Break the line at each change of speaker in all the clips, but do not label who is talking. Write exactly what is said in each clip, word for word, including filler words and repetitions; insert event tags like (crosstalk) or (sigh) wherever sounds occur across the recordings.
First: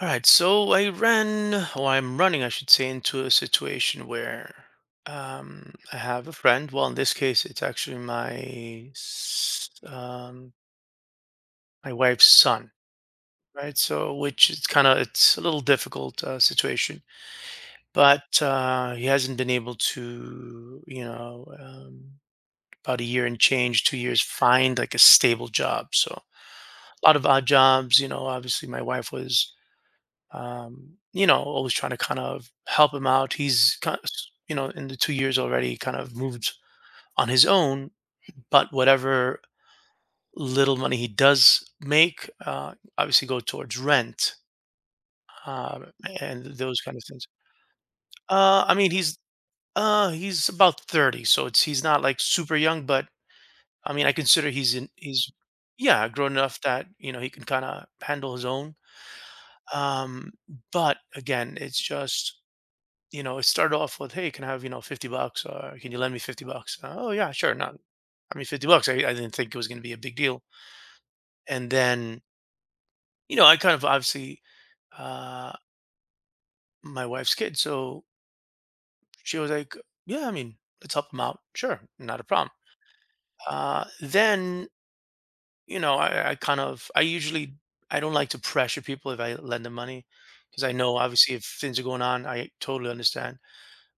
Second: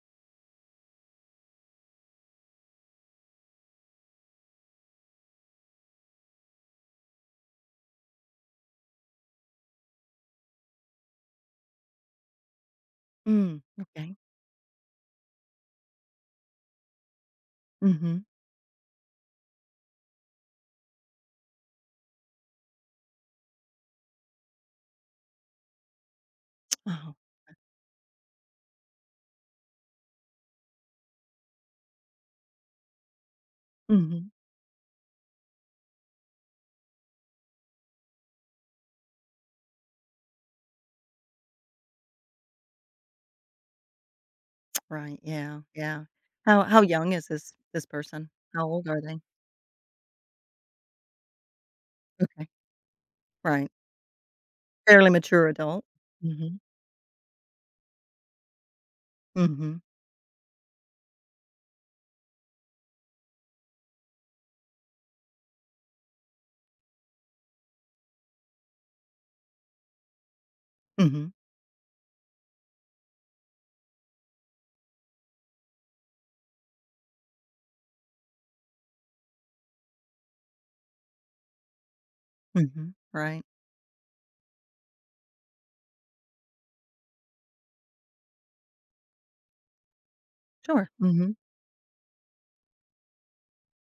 All right, so I ran, or I'm running, I should say, into a situation where um, I have a friend. Well, in this case, it's actually my s- um, my wife's son,
Mm,
right? So,
okay.
which is kind of it's a little difficult uh, situation. But
Mhm.
uh, he hasn't been able to, you know, um, about a year and change, two years, find like a stable job. So, a
Oh,
lot of odd jobs. You know, obviously, my wife was um, you know, always trying to kind of help him out. He's kind of,
mhm.
you know, in the two years, already kind of moved on his own, but whatever little money he does make, uh, obviously go towards rent,
Right, yeah,
uh,
yeah.
and
How
those
how
kind of
young
things.
is this this person? How
Uh, I
old
mean,
are
he's,
they?
uh, he's about thirty. So it's, he's not like
Okay,
super young, but
right.
I mean, I consider he's in,
Fairly
he's,
mature adult.
yeah, grown
Mhm.
enough that, you know, he can kind of handle his own.
Mhm.
Um, but again, it's just, you know, it started off with, "Hey, can I have, you know, fifty bucks? Or can you lend me fifty bucks?" Uh, "Oh, yeah, sure. Not, I mean, fifty bucks. I, I didn't think it was going to be a big deal."
Mhm.
And then, you know, I kind of, obviously, uh, my wife's kid. So she was like, yeah, I mean, let's help them out. Sure. Not a problem.
Mhm. Right.
Uh, then, you know, I, I kind of, I usually, I don't like to pressure people if I lend them money, because I
Sure.
know, obviously,
Mhm.
if things are going on, I totally understand.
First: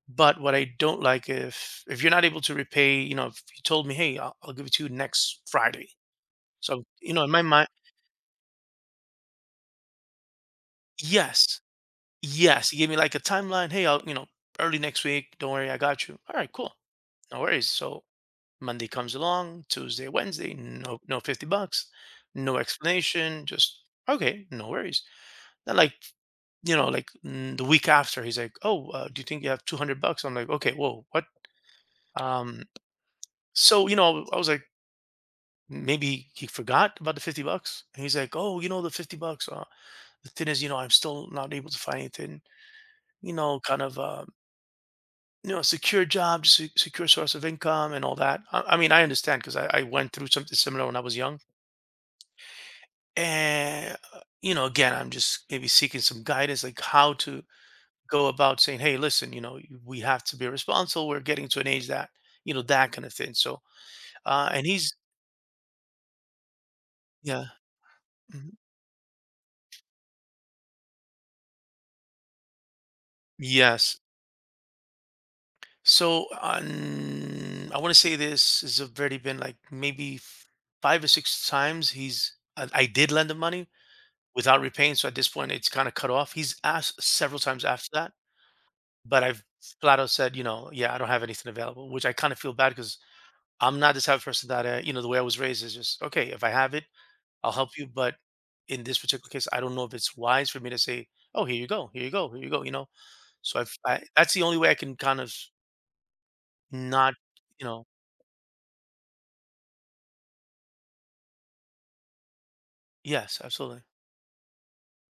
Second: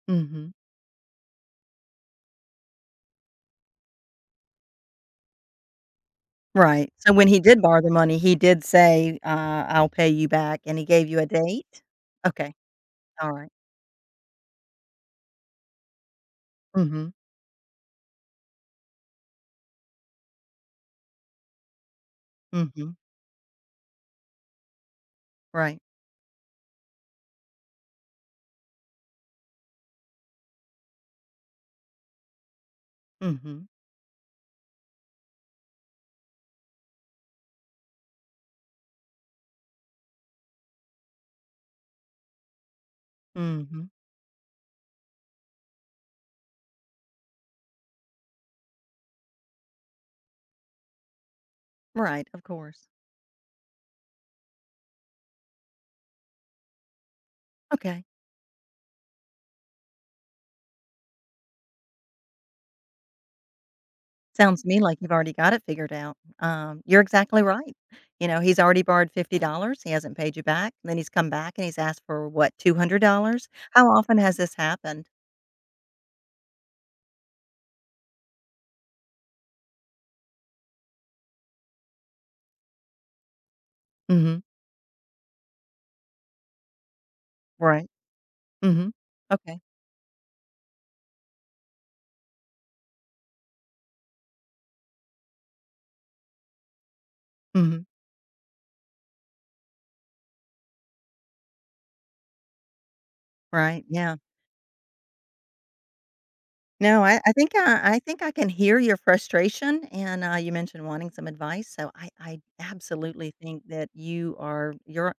But
Mhm.
what I don't like, if if you're not able to repay, you know, if you told me, "Hey, I'll, I'll give it to you next Friday." So,
Right. So
you know,
when
in
he
my
did
mind,
borrow the money, he did say, uh, "I'll pay you back," and he gave you a
yes,
date? Okay.
yes, he gave me like a
Alright.
timeline. Hey, I'll, you know, early next week. Don't worry, I got you. All right, cool,
Mhm.
no worries. So Monday comes along, Tuesday, Wednesday, no, no, fifty bucks, no
Mhm.
explanation, just okay, no worries. Then
Right.
like, you know, like, mm, the week after, he's like, "Oh, uh, do you think you have two hundred bucks?" I'm like, "Okay, whoa, what?" Um,
Mhm.
so, you know, I was like, maybe he forgot about the fifty bucks. And he's like, "Oh, you know the fifty bucks, uh the thing is, you know I'm still not able to find anything, you know kind
Mhm.
of, uh you know secure job, se- secure source of income, and all that." i, I mean, I understand, because I, I went through something similar when I was young.
Right, of course.
And uh, you know again, I'm just maybe seeking some guidance, like how to
Okay.
go about saying, "Hey, listen, you know we have to be responsible, we're getting to an age that, you know that kind of thing, so..." uh
Sounds
and
to me
he's...
like you've already got it figured out. Um, you're exactly
yeah.
right. You know,
Mhm.
he's already borrowed fifty dollars he hasn't paid you back, then he's come back and he's asked for what, two hundred dollars? How
Yes.
often has this happened?
So on, I want to say this has already been like maybe f- five or six times he's I, I did lend him money
Mhm.
without repaying. So at this point, it's kind of cut off. He's asked several times
Right.
after that,
Mhm.
but I've
Okay.
flat out said, you know, yeah, I don't have anything available, which I kind of feel bad, because I'm not the type of person that, uh, you know, the way I was raised is just, okay. If I have it, I'll help
Mhm.
you. But in this particular case, I don't know if it's wise for me to say, oh, here you go, here you go, here you go. You know, so I've,
Right,
I
yeah.
that's the only way I can kind of
No,
not,
I I think
you
I
know
I think I can hear your frustration, and, uh, you mentioned wanting some advice, so I I absolutely
Yes,
think
absolutely.
that you are you're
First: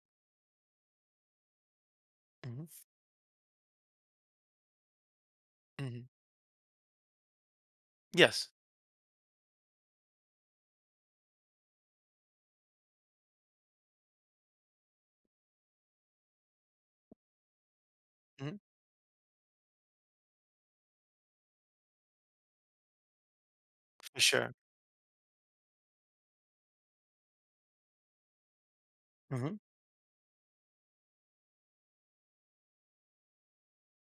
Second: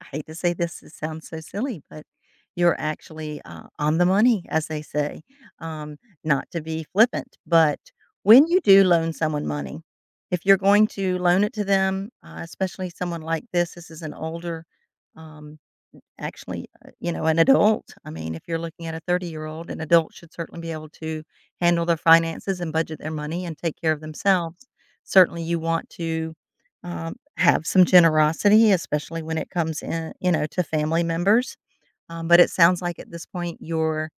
I hate to say this, it sounds so silly, but
Mhm.
you're actually, uh, on the money, as they say, um,
Mhm.
not to be flippant, but when
Yes.
you do loan someone money, if you're going to loan it to them, uh, especially someone like this, this is an older, um, actually, uh, you know, an adult. I mean, if you're
Mhm.
looking at a thirty-year-old, an adult should certainly be able to handle their finances and budget their money and take care of
For sure.
themselves. Certainly, you want to, um, have some generosity, especially when it
Mhm.
comes in, you know, to family members. Um, but it sounds like at this point, your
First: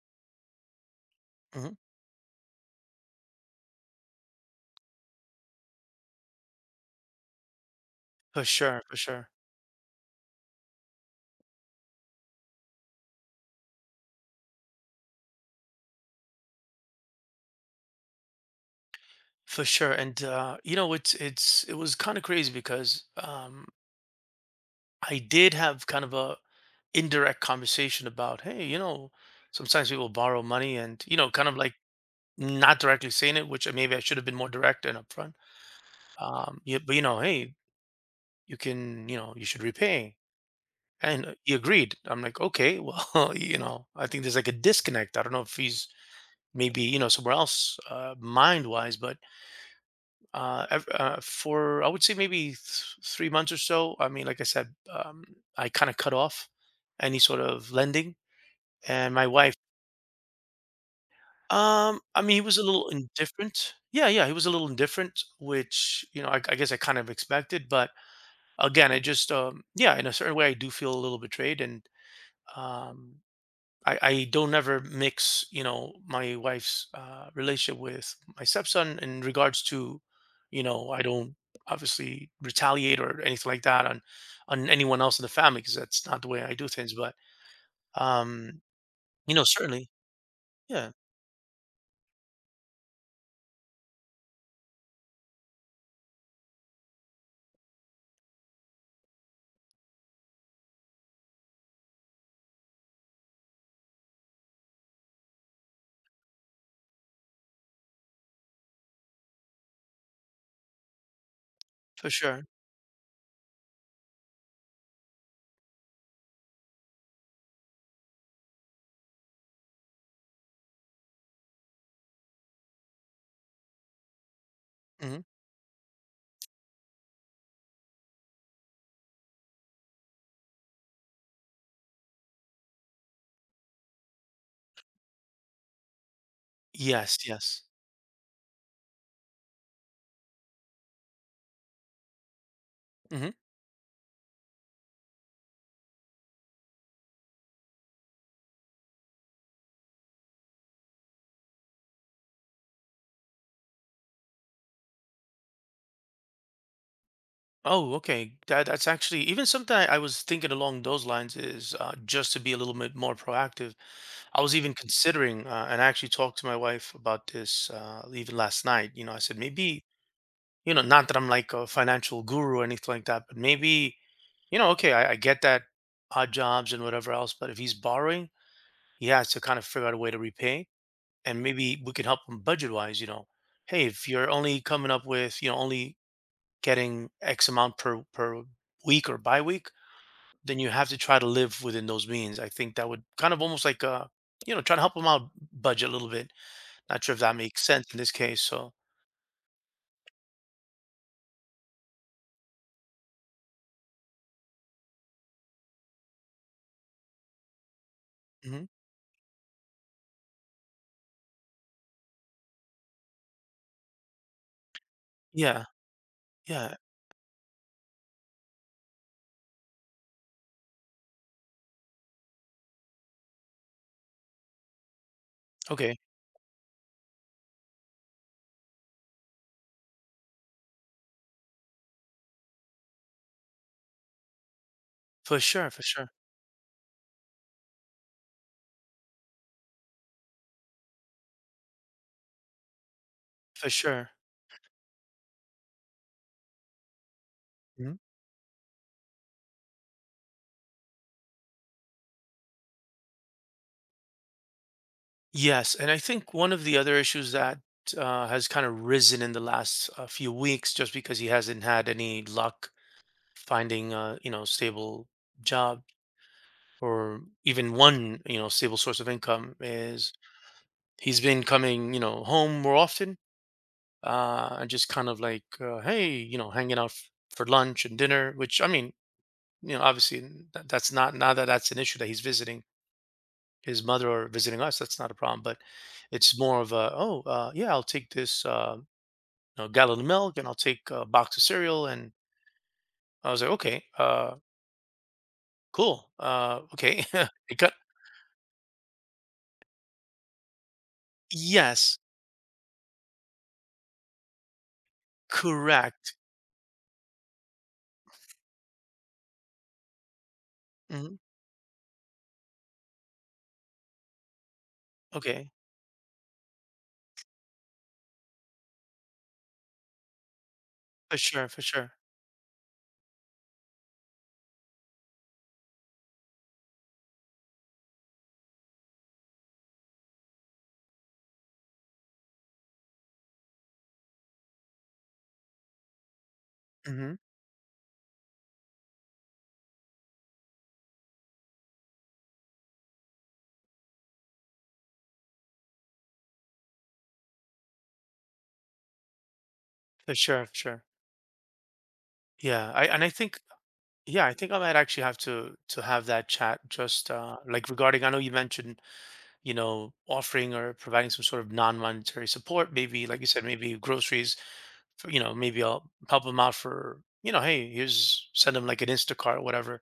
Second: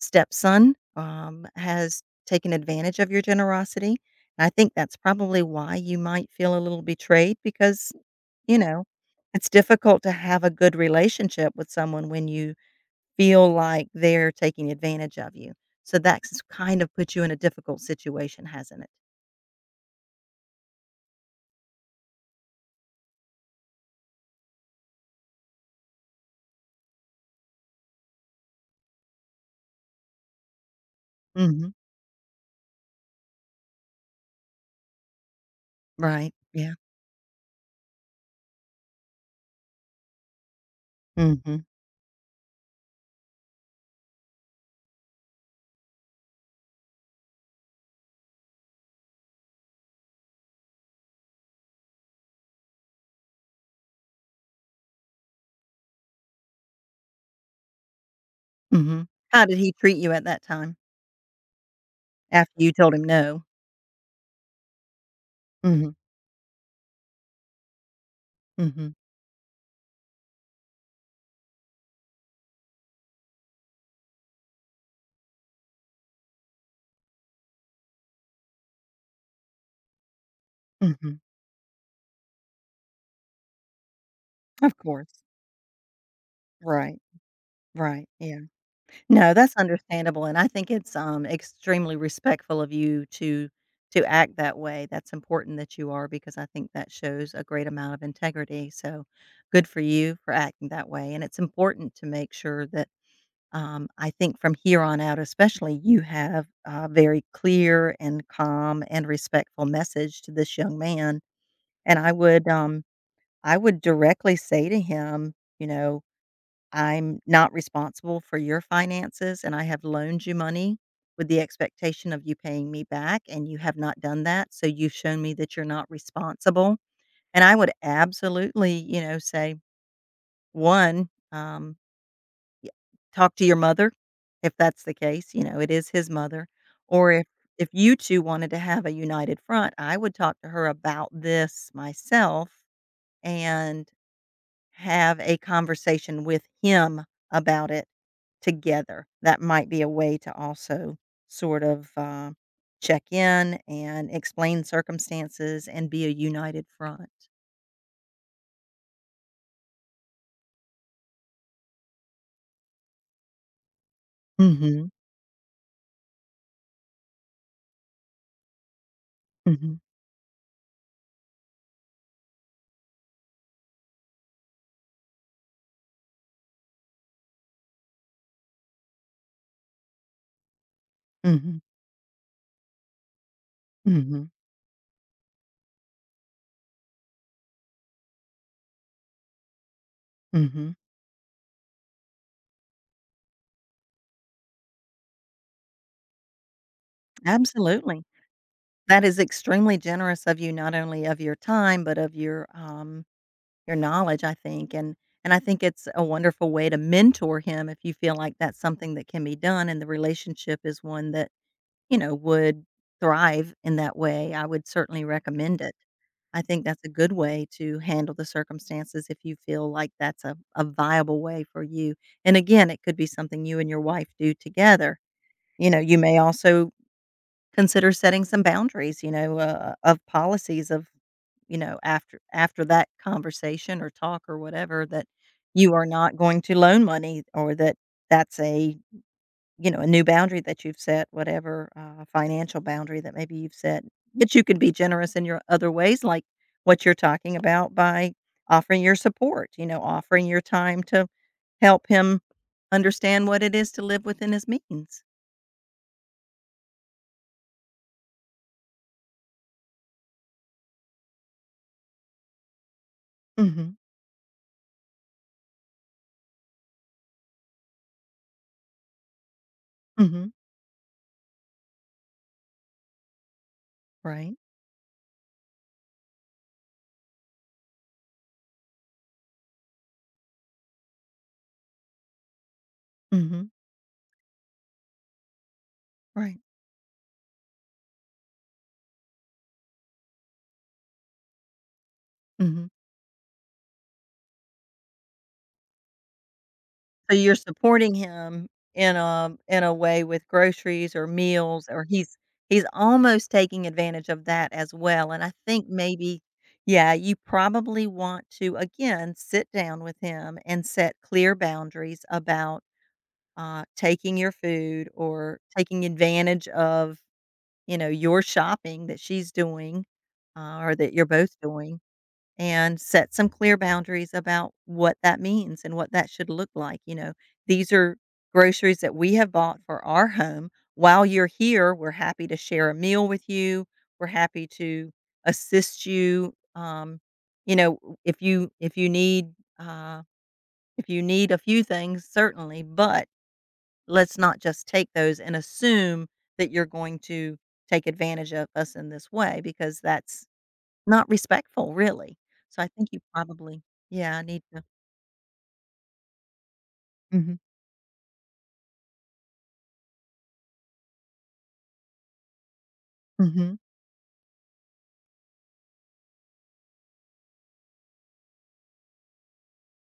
stepson, um,
Mhm.
has taken advantage of your generosity. I think that's probably why you might feel a little betrayed because
For
you know,
sure, for sure.
it's difficult to have a good relationship with someone when you feel like they're taking advantage of you. So that's kind of put you in a difficult situation, hasn't it?
For sure. And uh, you know, it's it's it was kind of crazy, because um I did have kind of a indirect conversation about, hey, you know, sometimes people borrow money, and, you know, kind of
Mhm.
like not directly saying it, which maybe I should have been more direct and upfront.
Right.
Um,
Yeah.
yeah, but you know, hey, you can, you know, you should repay. And uh, he
Mhm.
agreed. I'm like, okay, well, (laughs) you know, I think there's like a disconnect. I don't know if he's maybe, you know somewhere else, uh, mind wise. But uh, ev- uh, for, I would say maybe th- three months or so, I mean, like I said, um, I kind of cut off any sort of lending.
Mhm.
And my
How
wife,
did he treat you at that time
um I mean, he
after
was a
you
little
told him no?
indifferent. Yeah. Yeah, he was a little indifferent,
Mhm.
which, you know i, I guess I kind of expected. But again,
Mhm.
I just, um yeah, in a certain way, I do feel a little betrayed. And um I, I don't ever mix, you know, my wife's uh, relationship with my stepson in regards to, you know, I
Mhm.
don't obviously retaliate or anything like that on on
Of
anyone else
course.
in the family, because that's not the way I do things.
Right.
But
Right. Yeah.
um,
No,
you know,
that's
certainly,
understandable, and I think
yeah,
it's, um, extremely respectful of you to to act that way. That's important that you are because I think that shows a great amount of integrity, so good for you for acting that way, and it's important to make sure that, um, I think from here on out especially, you have a very clear and calm and respectful message to this young man, and
for
I
sure.
would, um, I would directly say to him, you know I'm not responsible for your finances, and I have loaned you money with the expectation of you paying me back, and you have not done that. So you've
Hmm.
shown me that you're not responsible. And I would absolutely, you know, say, one, um, y- talk to your mother if that's the case. You know, it is his mother. Or
Yes,
if,
yes.
if you two wanted to have a united front, I would talk to her about this myself.
Hmm.
And have a conversation with him about it together. That might be a way to also sort of uh, check in and explain circumstances and be a united front.
Oh, okay. That that's actually even something I, I was thinking along those lines, is uh, just to be a little bit more proactive. I was even
Mhm,
considering, uh, and I actually talked to my wife about this uh, even last night. You know, I said,
mhm,
maybe, you know, not that I'm like a financial guru or anything like that, but maybe, you know, okay, I, I get that odd jobs and whatever else, but if he's borrowing, he has to kind of figure out a way to repay, and
mhm,
maybe we can help him budget wise. You know, hey, if
mhm,
you're only coming up with, you know, only getting X amount per per week or bi week, then you
mhm.
have to try to live within those means. I think that would kind of almost like, uh, you know, try to help him out, budget a little bit, not sure if that makes sense in
Absolutely.
this case, so...
That is extremely generous of you, not only of your time, but of your um, your knowledge, I think. And and I think it's a wonderful way to mentor him if you feel like that's
Mhm.
something that can be done and the relationship is one that you know, would thrive in that way, I would certainly recommend
Yeah,
it. I think
yeah.
that's a good way to handle the circumstances if you feel like that's a, a viable way for you. And again, it could be something you and your wife do together. You know,
Okay.
you may also consider setting some boundaries, you know, uh, of policies of, you know, after after that conversation or talk or whatever that
For sure,
you
for
are
sure,
not going to loan money or that that's a you know, a new boundary that you've set, whatever, uh, financial boundary that maybe you've
for
set,
sure.
but you can be generous in your other ways, like what you're talking about
Mhm.
by offering your support, you know, offering your time to help him understand what it is to live within his means.
Yes, and I think one of the other issues that, uh, has kinda risen in the last, uh, few weeks, just because he hasn't had any luck
Mhm.
finding a, you know, stable job, or even one, you know, stable source of income, is
Mhm.
he's been coming, you know, home more often,
Right.
uh, and just kind of like, uh, "Hey," you know, hanging out f for lunch and dinner, which, I mean, you know, obviously n- that's not, not that that's an issue that he's visiting
Mhm.
his mother or visiting us. That's not a problem, but
Right.
it's more of a, "Oh, uh, yeah, I'll take this uh, you know, gallon of milk, and I'll take a box of cereal." And
Mhm.
I was like, okay, uh, cool, uh, okay.
So you're
(laughs) It got...
supporting him in a in a way with groceries or meals, or
yes,
he's he's almost taking advantage of that as well, and I think
correct.
maybe yeah, you probably want to again sit down with him and set
Hmm.
clear boundaries about uh, taking your food or
Okay,
taking advantage of you know your shopping that she's doing uh, or that you're
for
both
sure, for
doing
sure.
and set some clear boundaries about what that means and what that should look like. You know, these are groceries that we have bought for our home. While you're here, we're happy to share a meal with you. We're happy to assist you. Um,
Hmm,
you know, if you if you need uh, if you need a few things, certainly, but let's not just take those and assume that you're going to take advantage of us in this way because
for
that's
sure, for sure.
not respectful, really. So I
Yeah, I
think you
and I think
probably yeah, I
yeah, I
need
think I
to
might actually have to to have that chat, just
Mhm,
uh, like regarding. I know you mentioned, you know, offering or providing some sort of non-monetary support. Maybe, like you said,
mhm,
maybe groceries. For, you know, maybe I'll help them out, for, you know, hey, here's, send them like an Instacart or whatever,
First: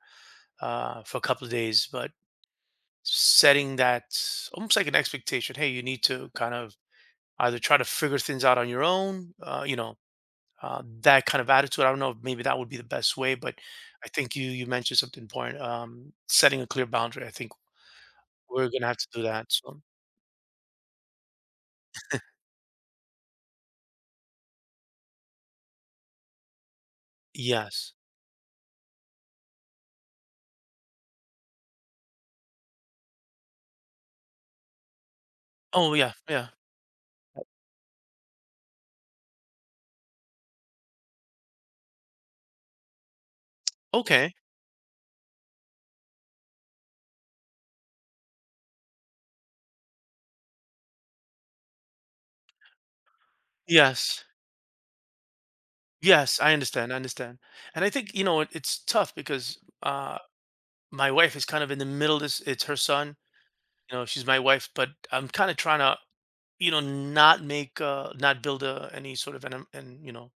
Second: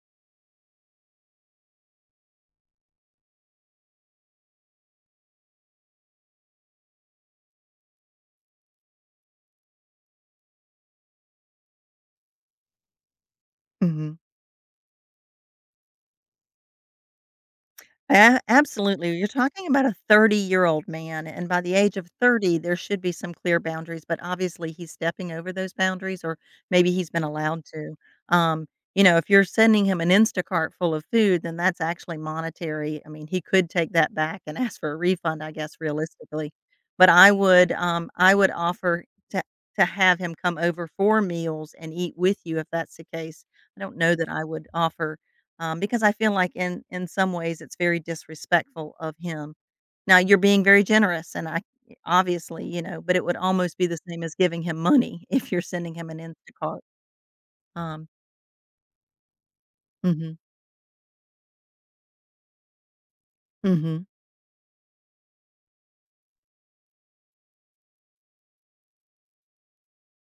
uh, for a couple of days. But setting that almost like an expectation. Hey, you need to kind of either try to figure things out on your own. Uh, you know, uh, that kind of attitude. I don't know if maybe that would be the best way, but I
mhm.
think you you mentioned something important. Um, setting a clear boundary. I think
A
we're gonna have to
Absolutely.
do
You're
that.
talking
So
about a thirty-year-old man, and by the age of thirty, there should be some clear boundaries, but obviously he's stepping over those boundaries, or maybe he's been allowed
yes.
to. Um, you know, if you're sending him an Instacart full of food, then that's actually monetary. I mean, he could take that back and (laughs) ask for a refund, I guess,
Oh yeah, yeah.
realistically. But I would, um, I would offer to to have him come over for meals and eat with you if that's the case. I don't know that
Okay.
I would offer um, because I feel like in in some ways it's very disrespectful of him. Now you're being very generous, and I obviously you know, but it would almost be the same
Yes.
as giving him money (laughs) if you're sending him an
Yes, I
Instacart.
understand, I understand. And I
Um,
think, you know, it it's tough because, uh,
mhm,
my wife is kind of in the middle of this. It's her son, you
mhm.
know, she's my wife, but I'm kinda trying to, you know, not make, uh not build, uh, any sort of an um, an you know,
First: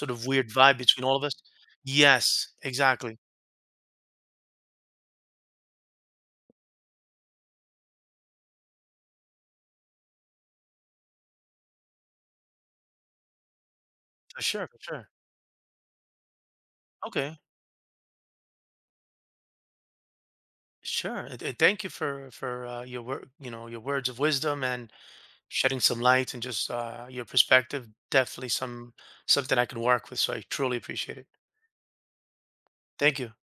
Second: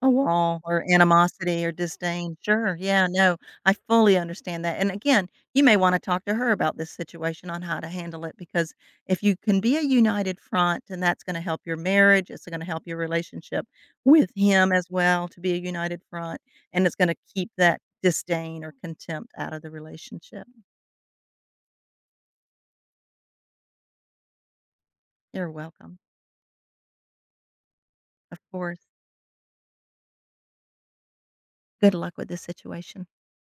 A
of weird
wall
vibe
or
between all of us.
animosity or disdain.
Yes,
Sure, yeah,
exactly.
no, I fully understand that, and again, you may wanna talk to her about this situation on how to handle it because if you can be a united front, and that's gonna help your marriage, it's gonna help your relationship with
For sure,
him
for
as
sure.
well to be a united front, and it's gonna
Okay,
keep that disdain or contempt out of the relationship.
sure. Uh, th Thank you for for, uh, your wor you know, your words of wisdom, and
You're
shedding
welcome.
some light, and just uh, your perspective.
Of
Definitely
course.
some something I can work with. So I truly appreciate it.
Good luck with this situation.
Thank you.